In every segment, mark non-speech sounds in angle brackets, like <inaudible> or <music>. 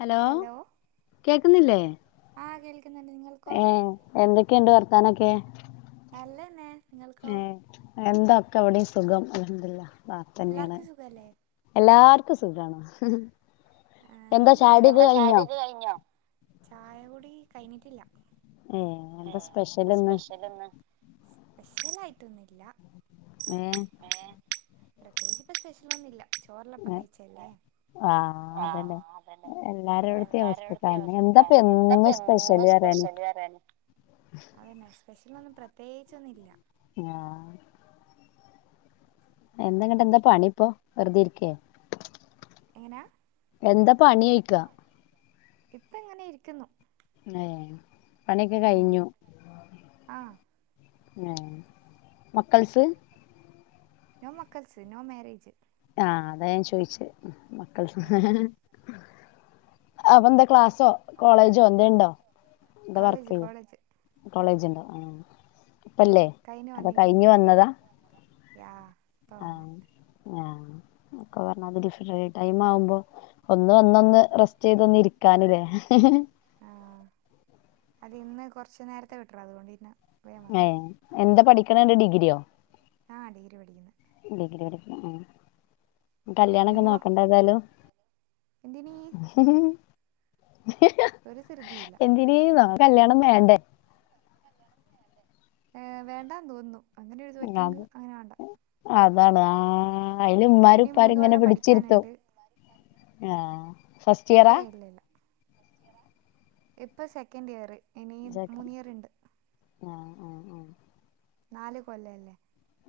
Hello കേക്കുന്നില്ലേ ആ കേൾക്കുന്നുണ്ട് നിങ്ങൾക്കോ ഏ എന്തൊക്കെയുണ്ട് വർത്താനൊക്കെ നലത് തന്നെ ഏ എന്താക്കെ ഇവിടെയും സുഖം അൽഹമ്ദ്ലില്ലാഹ് റാഹത്ത് തന്നെയാണ് എല്ലാവർക്കും സുഖല്ലേ എല്ലാർക്കും സുഖണോ ആ നോമ്പടത്തുണോ. ചായ കൂടി കഴിഞ്ഞിട്ടില്ല ഏ എന്താ സ്പെഷ്യൽ ഇന്ന് സ്പെഷ്യൽ ആയിട്ടൊന്നില്ല ഏ പ്രത്യേകിച്ച് ഇപ്പ സ്പെഷ്യൽ ഒന്നുമില്ല ചോറലപ്പ കഴിച്ചല്ലേ ആ അതല്ലേ എല്ലാരും എവിടത്ത അവിക്കെ എന്താപ്പ എന്താപ്പ എന്നും എും സ്പെഷ്യല് പറയാന് സ്പെഷ്യല് പറയാന് അതന്നെ സ്പെഷ്യൽ ഒന്നും പ്രത്യേകിച്ചൊന്നും ഇല്ല ആ എന്തങ്ങട്ട എന്താ പണി ഇപ്പോ വെറുതെ ഇരിക്കേ എങ്ങനാ എന്താ പണി ചേയ്ക്കാ ഇപ്പ ഇങ്ങനെ ഇരിക്കുന്നു ഏ പണിയെക്കെ ആ കഴിഞ്ഞു ആ ഏ മക്കൾസ് നോ മക്കൾസ് നോ മരേജ് ആ അതാ ഞാൻ ചോയിച്ച മക്കൾ ആ അപ്പൊ എന്താ ക്ലാസ്സോ കോളേജോ എന്ത ഇണ്ടോ കോളേജ് കോളേജ് കോളേജണ്ടോ ആ ഉം ഇപ്പല്ലേ കഴിഞ്ഞ് അത വന്നിരുന്നേ കഴിഞ്ഞു വന്നതാ യാ ഇപ്പ ആ വന്ന് ആ ക്കെ അത് ഡിഫ ടൈം ആവുമ്പോ ഒന്ന് വന്നൊന്ന് റെസ്റ്റ് ചെയ്ത് ഇരി കാന് ല്ലേ ആഹ് അത് ഇന്ന് കുറുച്ച് നേരത്തെ വിട്ടുഎടാ അതുകൊണ്ടിന്നെ ഏ എന്താ പഠിക്കണണ്ട് ഡിഗ്രിയോ ആ ഡിഗ്രി പഠിക്കുനേ ഉ കല്യാണം ഒക്കെ നിങ്ങളോ നോക്കണ്ട ഏതായാലും എന്തിനീ ഹ ഒരു സരുതിയില്ല എന്തിനേന്നോ കല്യാണം വേണ്ടെ ഏ വേണ്ടാന്ന് തോന്നും അങ്ങനെ ഒരു അത് പറ്റിയെങ്കിൽ അങ്ങനെ വാണ്ട അതാണ് ആ അതില ഉമ്മാരു ഉപ്പരി മൂന്ന് ഇങ്ങനെ കൊല്ലം പിടിച്ചിരുത്തും പഠിക്കാനുണ്ട് ആ ഫസ്റ്റ് ഇയറാ ഏയ് ഇല്ല ഇല്ല ഇപ്പൊ സെക്കഡ് ഇയര് ജക്ക ആ ആ ആ നാല് കൊല്ലല്ലേ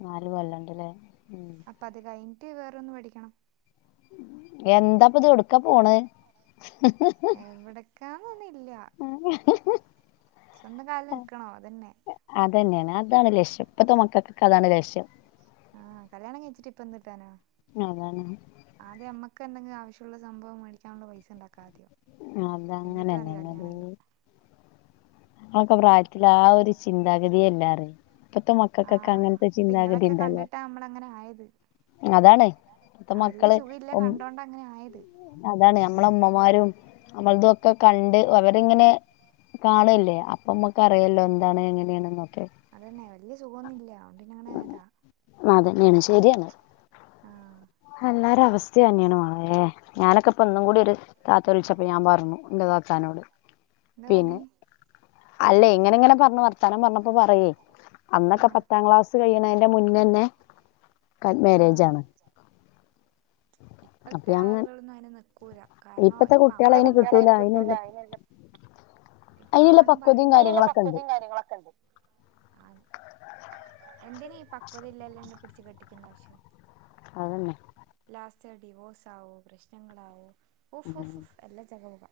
നാല് കൊല്ലണ്ട്ല്ലേ ഉം അപ്പൊ അത് കഴിഞ്ഞിട്ട് വേറൊന്ന് പഠിക്കണം എന്താപ്പത് ഔട്ക്ക പോണ എവിടക്കാന്നൊന്നില്ല <unintelligible> സ്വന്തം കാല് ല് നിക്കണം അതന്നെ അതെന്നാണ് അതാണ് ലക്ഷ്യം ഇപ്പത്തെ മക്കൾക്ക് ഒക്കെ അതാണ് ലക്ഷ്യം ആഹ് കല്യാണം കഴിച്ചിട്ട് ഇപ്പ എന്തിട്ടനാ അതാണ് ഒക്ക ഉണ്ടെങ്കിൽ ആവശ്യുള്ള സംഭവം മേടിക്കാനുള്ള പൈസ ഉണ്ടാക്കാ ആദ്യം എന്നിട്ട് മതി അതങ്ങനെന്നെ കല്യാണം എല്ലാം <unintelligible> ങ്ങളോക്കെ പ്രായത്തില് ആ ഒരു ചിന്താഗതിയല്ല <unintelligible> ഇപ്പത്തെ മക്കക്കൊക്കെ ആഹ് അങ്ങനത്തെ അപ്പൊ ചിന്താഗതി ഇങ്ങളൊക്കെ ണ്ടല്ലോ കണ്ടിട്ടാ നമ്മളങ്ങനെ ആയത് അതാണ് ഇപ്പത്ത ആ വല്യ മക്കള് സുഖല്ല ഉം കണ്ടോണ്ട അങ്ങനെ ആയത് അതാണ് ഞമ്മളെ ഉമ്മമാരും ഞമ്മൾതൊക്കെ കണ്ട് അവരിങ്ങനെ കാണല്ലേ അപ്പ നമ്മക്ക് അറിയല്ലോ എന്താണ് എങ്ങനെയ ന്നൊക്കെ അതന്നെ വല്യ സുഖന്നും ഇല്ല്യ അതോണ്ട് പിന്നങ്ങനെ ആയതാ ആഹ് അല്ലാരവ <unintelligible> <unintelligible> മളെ ഞാനൊക്കെപ്പന്നും കൂടി ഒരു താത്ത വിളിച്ചപ്പോ ഞാൻ പറഞ്ഞു ന്റെ താത്താനോട് എന്തെ പറഞ് അല്ലേ ഇങ്ങനെ ഇങ്ങനെ പറഞ്ഞ് വർത്താനം പറഞ്ഞപ്പോ പറയേ അന്നൊക്കെ ആഹ് പത്താം ക്ലാസ് കഴിയണന്റെ മുന്നന്നെ ക മാരേജ ആണ് <inaudible> അപ്പൊ ഇപ്പോഴത്തെ ഞങ്ങ ആളുകളൊന്നും അയിന് നിക്കൂല കാരണം ഇപ്പത്തെ ഇപ്പ ആ കുട്ടികൾ ഇപ്പോത്തെ അതിന് കുട്ട്യേളെ അയിന് കിട്ടൂല അതിനെല്ലാം ഇപ്പ അതിനുള്ള ആണ പക്വതയും പറയുന്നതി അയ്നുള്ള കാര്യങ്ങളൊക്കെ ഉണ്ട് പക്കതിം കാര്യങ്ങളൊക്കെ ഇണ്ട് എന്തിന ഈ പക്വത ഇല്ലല്ലങ്കി ല് പിടിച്ച് കെട്ടിക്കണ്ട ആവശ്യം അതന്നെ ലാസ്റ്റ് ഡിവോഴ്സ് ആകോ പ്രശ്നങ്ങളാവോ ഓഫ് ഓഫ് എല്ല ജകപോക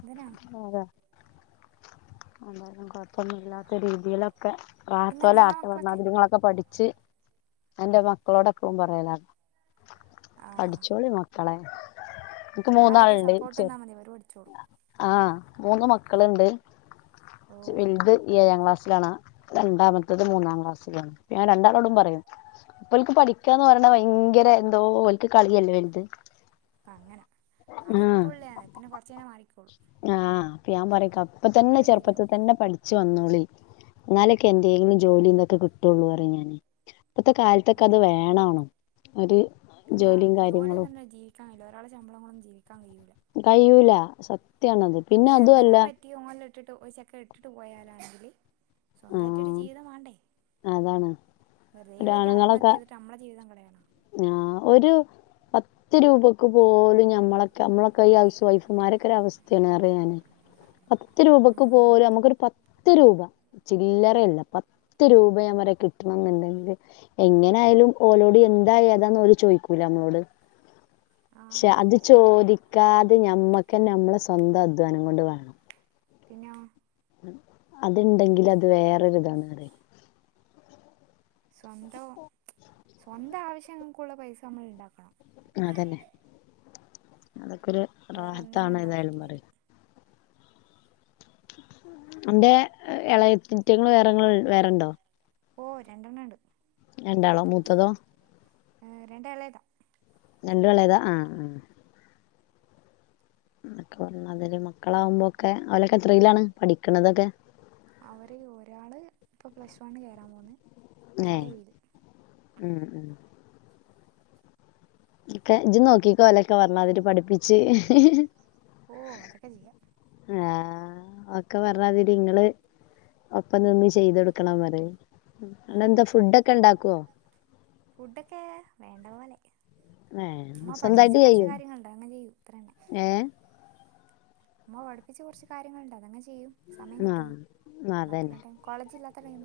എന്തിനാണ് എന്തായാലും കുഴപ്പൊന്നുല്ലാത്ത രീതിയിലൊക്കെ പിന്നെ റാഹത്തോല നിങ്ങളെ ആട്ടെ മക്കളൊക്കെ പറഞ്ഞതിരി ഇങ്ങളൊക്കെ പടി ഇച്ഛ് നാന്റെ മക്കളോടപ്പളും പറയലാ ആഹ് പഠിച്ചോളി മക്ക <unintelligible> ഇൻക്ക് നിങ്ങളവർക്ക് മൂന്നാളുണ്ട് സപ്പോർട്ട് <unintelligible> നിന്നാ മതി അവര് പഠിച്ചോളും ആഹ മൂന്ന് മക്കള്ണ്ട് ഓ വെൽത് ഏഴാം ക്ലാസ്സിലാണ് രണ്ടാമത്തത് മൂന്നാം ക്ലാസ്സിലാണ് ഞാൻ രണ്ടാളോടും പറയും ഓൽക്ക് പഠിക്കാന്ന് പറീണേ ഭയങ്കര എന്തോ ഒൽക്ക് കളിയല്ലേ വല് ത് അതിപ്പോള്ള ആണ് പിന്നെ കൊറചെയ്ഞ്ഞാൽ മാറിക്കോള്ളും ആഹ് അപ്പൊ ഞാൻ പറയ് പ്പ തന്നെ ചെറുപ്പത്തി ശരിയാവും തന്നെ പഠിച്ചു വന്ന ന്നൊളി ഇന്നാലൊക്കെ എന്തെങ്കിലും ജോലി ഇതൊക്ക കിട്ടുള്ളൂ പറിം ഞാന് ഇപ്പത്തെ കാലത്തൊക്കെ അത് ഉം വേണം ഒര് പിന്നെ ജോലിന്ന് ഇല്ലാ ജീവിക്കാൻ കയില്ല ഒരാളെ ശമ്പളം കൊണ്ടൊന്നും ജീവിക്കാൻ കയൂല കഴൂല സത് പിന്നെ എന്തെങ്കെ പറ്റി ഓൻന്നെ ഇട്ടിട്ട് പോ ചെക്ക ഇട്ടിട്ട് പോയാലോ സ്വന്തയിട്ട് ഒരു ആഹ് ജീവിതം വേണ്ടേ അതാണ് വെറുതെ പോയിട്ട് ആത്മഹത്യ ഒരാണുങ്ങളൊക്കെ ചെയ്തിട്ട് അമ്മളെ ജീവിതം കളയണോ ആഹ് ഒരു പത്ത് രൂപക്ക് പോലും ഞമ്മളെക്കെ നമ്മളൊക്കെ ഈ ഹൗസ് വൈഫ്മാരൊക്കെ ഒരു അവസ്ഥണ് റിയാണ് <unintelligible> പത്ത് രൂപക്ക് ഉം പോലും അമ്മക്കൊരു പത്ത് രൂപ ചില്ലറയല്ല പത്ത് രൂപ നാമ്പറിയാ കിട്ടണന്നുണ്ടെങ്കില് എങ്ങനെ ആയാലും ഓലോഡ് എന്താ ഏതാ ന്ന് ചോയിക്കൂല <unintelligible> ങ്ങളോട് ആ പക്ഷെ അത് ചോദിക്കാതെ ഞമ്മക്ക്ന്നെ നമ്മളെ സ്വന്തം അധ്വാനം കൊണ്ട് വേണം പിന്നെ അത്ണ്ടെങ്കിൽ അത് സ്വന്തം സ്വന്തം ആവശ്യങ്ങൾക്ക ഉള്ള പൈസ നമ്മൾ ഉണ്ടാക്കണം അതന്നെ അതൊക്കെ ഒരു വേറെ ഒന്നിനും റാഹത്താണ് ഏതായാലും പറയാ ഉണ്ടാക്കിയിട്ടില്ലേലും എന്റെറെ ഇളയേറ്റിങ്ങൾ വേറെ വേറെണ്ടോ ഓ രണ്ടണ്ണണ്ട് രണ്ടാളോ മൂത്തതോ ആ രണ്ട ഇളയതാ രണ്ടും ഇളെയെതാ ആഹ് ആ ക്കെ അതില് മക്കളാവുമ്പോക്കെ അവലൊക്കെ എത്രയിലാണ് പഠിക്കണതൊക്കെ അവര് ഒരാള് ഇപ്പ പ്ലസ് വണ് കയറാൻ പോകുന്ന് ഏ ഒരാള് എഴില് ഉം ഉം ക്കെ ജിം നോക്കിക്കൊ ഓലൊക്കെ പറഞ്ഞ മാതിരി പഠിപ്പിച്ച് ഓ അതൊക്കെ ചെയ്യാം ആഹ ഒക്കെ പറഞ്ഞാതിടി നിങ്ങള് ഒപ്പ നിന്ന് ചെയ്തൊടുക്കണം പറയ് അതല്ല അടെന്താ അത്രേള്ളു ഫുഡൊക്കെ ഇണ്ടാക്കുവോ ഫുഡൊക്കെ വേണ്ട പോലെ ഏ അമ്മ പഠിപ്പിച്ച സ്വന്തായിട്ട് കുറച്ച ചെയ്യും കാര്യങ്ങളണ്ട് അത് അങ്ങ് ചെയ്യും അത്ര തന്നെ ഏ അമ്മ പഠിപ്പിച്ച കൊറച്ച് കാര്യങ്ങളൾണ്ട് അതങ്ങനെ ചെയ്യും സമയം കിട്ടുമ്പോ ആ ബാക്കുള്ള ടൈം കോളേജ് ഇല്ലാത്ത ടൈം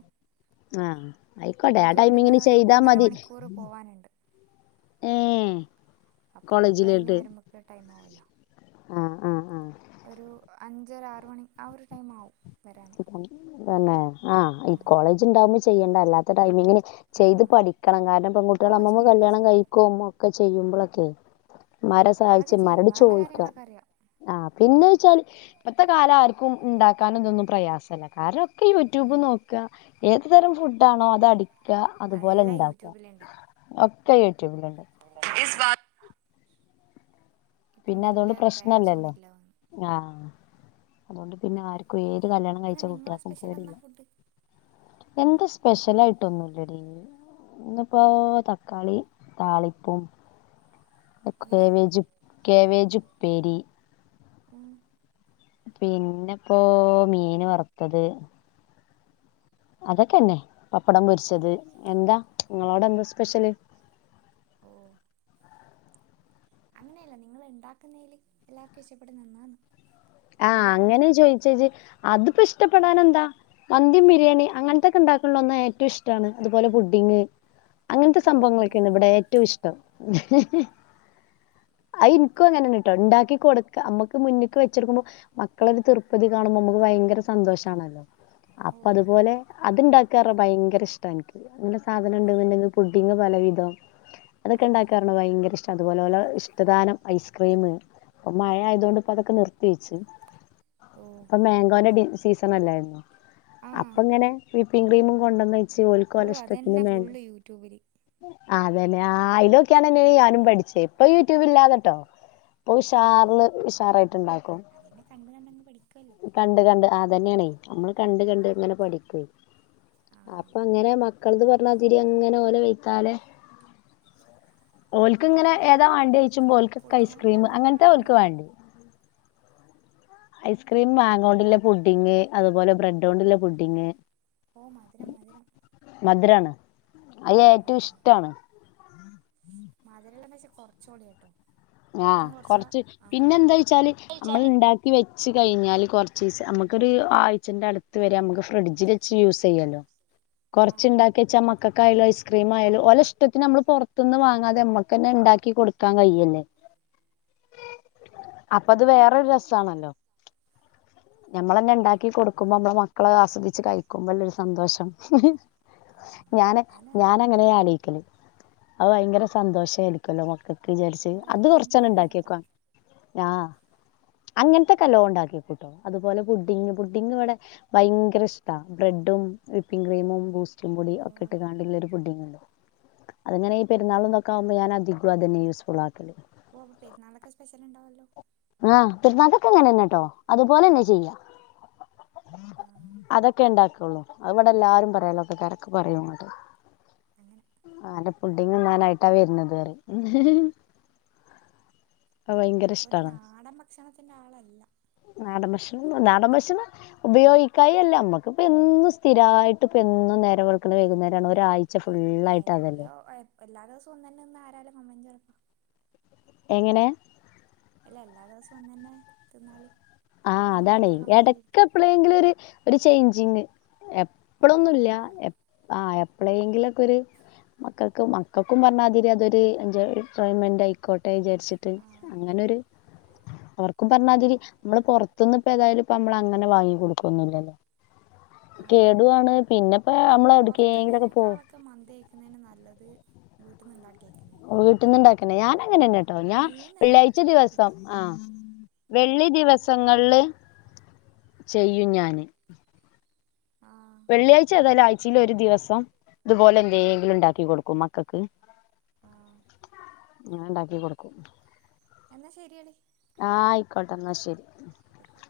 ആഹ് ആയിക്കോട്ടെ ആ എനിക്ക് ഇവിടുന്ന് ടൈമിങ്ങിന് ഒരു ചെയ്താ മതി ഏ അപ്പൊ അതൊക്കെ കഴിഞ്ഞ് കോളേജിലോട്ട് വരുമ്പോക്ക ടൈം ആവല്ലോ ആ ഉ ഉ ഒരു അഞ്ചര ആറു മണി ആ ഒരു ടൈം ആവും വരാൻ തന്നെ ആഹ ഈ കോളേജ് ഉണ്ടാവുമ്പോ ചെയ്യേണ്ട അല്ലാത്ത ടൈമി ഇങ്ങനെ ആ ചെയ്ത് പഠിക്കണം കാരണം പെൺകുട്ടികൾ ഓ അമ്മമ്മ ചെയ്യുകയൊക്കെ കല്യാണം ചെയ്യും കഴിക്കുവ അമ്മ ഒക്കെ ചെയ്യുമ്പോളൊക്കെ ഇമ്മാരെ സഹായിച് അതൊക്കെ ചെയ്യും ഇമ്മാരോട് വേണ്ട ചോദിക്കുവാൻ കാര്യങ്ങളൊക്കെ അറിയാം ആ പിന്നെ വെച്ചാല് ഇപ്പത്തെ കാലം ആർക്കും ഉണ്ടാക്കാന ഇതൊന്നും പ്രയാസമല്ല കാരണംക്കെ യൂട്യൂബ് ഉം നോക്ക ഏത് തരം ഫുഡ ആണോ അത് അടിക്കുക അതുപോലെ നല്ല ഉണ്ടാക്ക യൂട്യൂബിലുണ്ട് ഒക്കെട്ട യൂട്യൂബ്ല്ണ്ട് ഇപ്പം പിന്നെ വല്യ അതുകൊണ്ട് പ്രശ്നല്ലല്ലോ പ്രയാസമൊന്നുമില്ല ആ അതൊണ്ട് പിന്നെ ആർക്കും ഏ കല്യാണം പിന്നെ കഴിച്ച നിങ്ങളെ കുട്ടികൾക്കും സ്പെഷ്യൽ എന്നാ പേടില്ല ഫുഡ് എന്താ സ്പെഷ്യൽ ആയിട്ടൊന്നുല്ലടീ ഇന്നിപ്പോ തക്കാളി താളിപ്പും എങ്ങനാ കെബേജു കേബേജുപ്പേരി ഉ പിന്നെപ്പോ മീൻ വറുത്തത് അതൊക്കെന്നെ പപ്പടം പൊരിച്ചത് എന്താ നിങ്ങളോടെ എന്താ സ്പെഷ്യല് ഓ അങ്ങനെയല്ല നിങ്ങള് ഉണ്ടാക്കുന്നതില് എല്ലാർക്കും ഇഷ്ടപ്പെടുംന്നത് എന്നാന്ന് ആഹ അങ്ങനെ ചോയിച്ചേജി അതിപ്പോ ഇഷ്ടപ്പെടാന എന്താ മന്തിം ബിരിയാണി അങ്ങനത്തൊക്കെ ഉണ്ടാക്കണ ഒന്ന ഏറ്റവും ഇഷ്ടമാണ് അതുപോലെ പുഡിങ് അങ്ങനത്തെ ഓ പിന്നെന്നാ സംഭവങ്ങളൊക്കെയാണ് ഇവിടെ വേണ്ടേ ഏറ്റവും ഇഷ്ടം അ ഇ നിക്കും അങ്ങനെയ കേട്ടോ ഉണ്ടാക്കി കൊടുക്ക നമ്മുക്ക് മുന്ന് ക്ക് വെ <unintelligible> ടുക്കുമ്പോ മക്കളൊരു തൃർപ്പതി കാണുമ്പോ നമുക്ക് ഭയങ്കര സന്തോഷമാണല്ലോ ഓ അപ്പൊ അതുപോലെ അത്ണ്ടാക്കാറ ഭയങ്കര ഇഷ്ടം എനിക്ക് അങ്ങനെ സാധനം അങ്ങനെ ഉണ്ടണ്ടെങ്കിൽ ഫ് അ പലവിധം ആ അതൊക്കെ ഉണ്ടാക്കാറു ഭയങ്കര ഇഷ്ടം അതുപോലെ ഇഷ്ടദാനം ഐസ്ക്രീം അപ്പ മഴ ആയതുകണ്ട് ഇപ്പ അതക്കെ നിർത്തി ബീച്ച് ഓ അപ്പൊ മാങ്കോന്റെ സീസൺ അല്ലായിരുന്നു ആ അപ്പ ഇങ്ങനെ വിപ്പിംങ്ങ് ക്രീമും കൊണ്ടന്ന ചേ ഓ ഓൽക്കൊലെ അതന്നെ ഇഷ്ട്ടത്തിന് ഫുള്ള് യൂട്യൂബില് ആ അതന്നെ ആ അലൊകിയാണ്ടെന്നേ ടീ ഞാനും പഠിച്ചേ ഇപ്പൊ യൂട്യൂബില്ലാത്തട്ടോ. ഇപ്പൊ ഉഷാറില് ഉഷാറായിട്ട് ഇണ്ടാക്കും. അതന്നെ കണ്ട് കണ്ടങ്ങ് പഠിക്കുല്ലേ അ തെന്നെണ് ഞമ്മള് കണ്ട് കണ്ട്ങ്ങനെ പഠിക്കും ആ അപ്പങ്ങനെ മ മക്കള്ത് പറഞ്ഞാ അതിരി അങ്ങനെ ഓലെ വെയ്ത്താലേ ഓൽക്ക്‌ ങ്ങനെ അപ്പോൾ ഏതാ വാണ്ടിയോയ് ചുമ്പോ ഓൽക്കൊക്കെ പൊടിങ്ങനെ ഐസ്ക്രീംമ് ഉണ്ടാക്കുന്ന അങ്ങനതാ ഓൽ ഒരാളാണ് ക്ക് വേണ്ടിയെ ഐസ്ക്രീം മാങ്ങോണ്ട്ല്ലേ പുഡിങ് അതുപോലെ ബ്രെഡോണ്ട് ഉള്ള പുഡ്ഡിംഗ് ഓ മധുരം മധുരം അതിൽ ഏറ്റവും ഇഷ്ട്ടാണ്. മധുരം ഉള്ളത് ലേശം കൊറച്ചോളിയേട്ടോ. ആ കൊർച്ച് പിന്നെന്താ ച്ചാല് നമ്മൾ ഇ ണ്ടാക്കി വെ വെച്ച് കഴിഞ്ഞാല് കുറചീസം നമ്മക്കൊരു ആഴ്ചന്റെ അടുത്ത് വരെ നമുക്ക് ഫ്രിഡ്ജിൽ വെച്ച് യൂസ് ചെയ്യാലോ ചെയ്യല്ലോ. ആ കൊറച്ച്ണ്ടാക്കി വെച്ചമ്മക്കാകായാലും ഐസ്ക്രീം ആയാലും ഓലെ ഇഷ്ട്ട ത്തിന് നമ്മള് പുറത്തുന്ന് വാങ്ങാതെമ്മക്കെന്നെ ഇ ഇണ്ടാക്കി കൊടുക്കാൻ കയ്യല്ലേ? <inaudible> അപ്പൊ അത് വേറൊരു രസാണല്ലോ? ഞമ്മളെന്നെ ഇണ്ടാക്കി കൊടുക്കുമ്പോ ഞമ്മളെ മക്കള് ആസ്വദിച്ച് കഴിക്കുമ്പോല്ലൊരു സന്തോഷം. ആ ഞാന് അത് നല്ലതാ ഞാനങ്ങനെ ആലോയിക്കല്. അവു ഭയങ്കര സന്തോഷ ആരിക്കല്ലോ മക്കൾക്ക് വിചാരിച്ച്. നല്ലൊരു അത് കൊറച്ചെണ് കുടുംബിയാണ് അപ്പോൾ ഇണ്ടാക്കിയെക്കും ആ അങ്ങനത്തെക്കല്ലോം ഇണ്ടാക്കിയെക്കുംട്ടോ അതുപോലെ പുഡിങ് പുഡിങ് ഇവിടെ ഭയങ്കര ഇഷ്ട്ട ബ്രെഡ് ബ്രെഡും വിപ്പിംഗ് ക്രീും ബൂസ്റ്റും പൊടി ഓ ഒക്കെ ഇട്ട്ക്കാണ്ടില്ലൊരു പുഡ്ഡിംഗ് ഇല്ലെ അതങ്ങനെ ഈ പെരുന്നാളുംന്നൊക്കെ ആകുമ്പോ ഞാന് അധികവും അതെന്നെ യൂസ്ഫുൾ ആക്കല്. ഓ അപ്പോ പെരുന്നാളിനൊക്കെ സ്പെഷ്യൽ ഇണ്ടാവോല്ലോ? ആ പെരുന്നാക്കൊക്കെ അങ്ങനെന്നേട്ടോ അതുപോലെന്നെ ചെയ്യ. ആ അതൊക്കെ ഇണ്ടാക്കുള്ളൂ അഹ് ബടെ എല്ലാരും പറയും അ യലോക്കാക്കാരൊക്കെ പറയും ന്നട്ട്. അങ്ങനെ അന്റെ പുഡിങ്ത്തിനായിട്ടാ വെർണത് പറിം. <inaudible> ആ വയങ്കര ഇഷ്ട്ടാണ്. ഭക്ഷണത്തിന്റെ ആളല്ല. നാടൻ ഭക്ഷണം നാടൻ ഭക്ഷണം ഉപയോഗിക്കായി അല്ല നമ്മക്ക് ഇപ്പോ എന്നും സ്ഥിരായിട്ട് ഇപ്പ എന്നും നേരം വെള്ക്ണേ വൈകുന്നേരാണ് ഒരാഴ് എല്ലോ എല്ലാ ദിവസവും ഒന്നെന്നെ ഒന്ന ആരാലും <unintelligible> എങ്ങനെ എല്ല എല്ലാ ദിവസവും ഒന്നന്നെ തിന്നാല് ആ പിന്നെ അതാണെയ് മക്കള് കംപ്ലൈന്റ് ഇടക്ക് ആയിരിക്കും എപ്പോഴെങ്കിലും ഒരു ചെയ്ജിങ്. ഓ എപ്പള്ളൊന്നുല്ലാ അതെല്ലാം വേണം ആ എ പ്പലെങ്കിലകൊരു. മക്കൾക് മക്കൾക്കും പറഞ്ഞാതിരി അതൊര് എൻജോയ്മെൻ്റ് ആയിക്കോട്ടെ വിചാരിച്ചിട്ട് ആ അങ്ങനെ. അവര് അവർക്കും പറഞ്ഞാതിരി നമ്മള് പുറത്തുനിന്ന് ഇപ്പൊ ഏതായാലും പ്പമ്മള് അങ്ങനെ വാങ്ങികൊടുക്കൊന്നുല്ലാ ലോ <inaudible> കേടുആണ് പിന്നെപ്പോ നമ്മള് എ വിടുകെങ്കിലുമൊകെ പോകും. പുറത്തുന്നതിനേക്കാളൊക്കെ വീട്ട്ന്നുണ്ടാക്കി. വീട്ടന്ന്ണ്ടാക്കെന്നെ ഞാൻ അങ്ങനെന്നെട്ടോ അത് ഞാ മൂന്ന് നേരം വെള്ളിയാഴ്ച എത്തും പിന്നെ ദിവസം ആ വെള്ളി ദിവസങ്ങള്ൽ ചെയ്യും ഞാന്. ആ വെള്ളിയാഴ്ച ഏതായാലും ആഴ്ച്ചിൽ ഒരു ദിവസം ഇതുപോലെ എന്തെങ്കിലും ഇണ്ടാക്കി കൊടുക്കും മക്കൾക്ക്. ആ ഞാൻ ഇണ്ടാക്കി കൊടുക്കും. എന്നാൽ ശരിയെടി ആ ആയിക്കോട്ടെ എന്നാ ശരി ആയിക്കോട്ടെ